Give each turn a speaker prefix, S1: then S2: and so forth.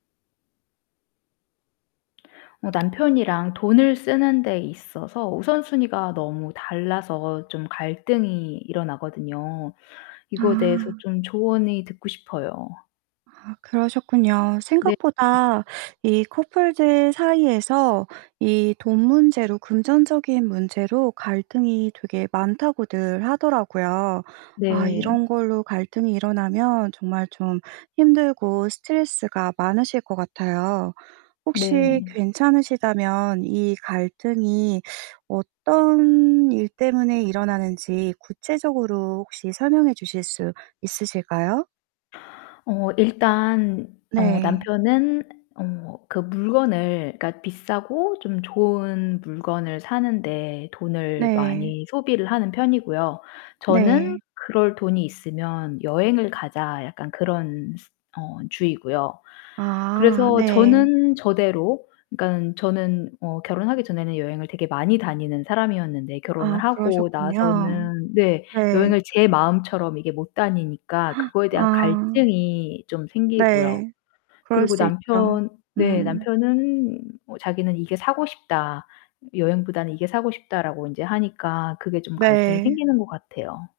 S1: 어 남편이랑 돈을 쓰는 데 있어서 우선순위가 너무 달라서 좀 갈등이 일어나거든요. 이거에 대해서
S2: 아.
S1: 좀 조언이 듣고 싶어요.
S2: 아 그러셨군요.
S1: 네.
S2: 생각보다 이 커플들 사이에서 이 돈 문제로 금전적인 문제로 갈등이 되게 많다고들 하더라고요. 아
S1: 네.
S2: 이런 걸로 갈등이 일어나면 정말 좀 힘들고 스트레스가 많으실 것 같아요. 혹시
S1: 네.
S2: 괜찮으시다면 이 갈등이 어떤 일 때문에 일어나는지 구체적으로 혹시 설명해 주실 수 있으실까요?
S1: 어, 일단 어
S2: 네.
S1: 남편은 어 그 물건을 그니까 비싸고 좀 좋은 물건을 사는 데 돈을
S2: 네.
S1: 많이 소비를 하는 편이고요. 저는
S2: 네.
S1: 그럴 돈이 있으면 여행을 가자, 약간 그런 어 주의고요.
S2: 아
S1: 그래서
S2: 네.
S1: 저는 저대로 그니깐 저는 어 결혼하기 전에는 여행을 되게 많이 다니는 사람이었는데 결혼을
S2: 아
S1: 하고
S2: 그러셨군요.
S1: 나서는 네
S2: 네.
S1: 여행을 제 마음처럼 이게 못 다니니까 그거에 대한
S2: 아.
S1: 갈등이 좀 생기고요.
S2: 네, 그럴
S1: 그리고
S2: 수 있죠.
S1: 남편 네,
S2: 음.
S1: 남편은 뭐 자기는 이게 사고 싶다. 이 여행보다는 이게 사고 싶다라고 인제 하니까 그게 좀 갈등이
S2: 네.
S1: 생기는 것 같아요.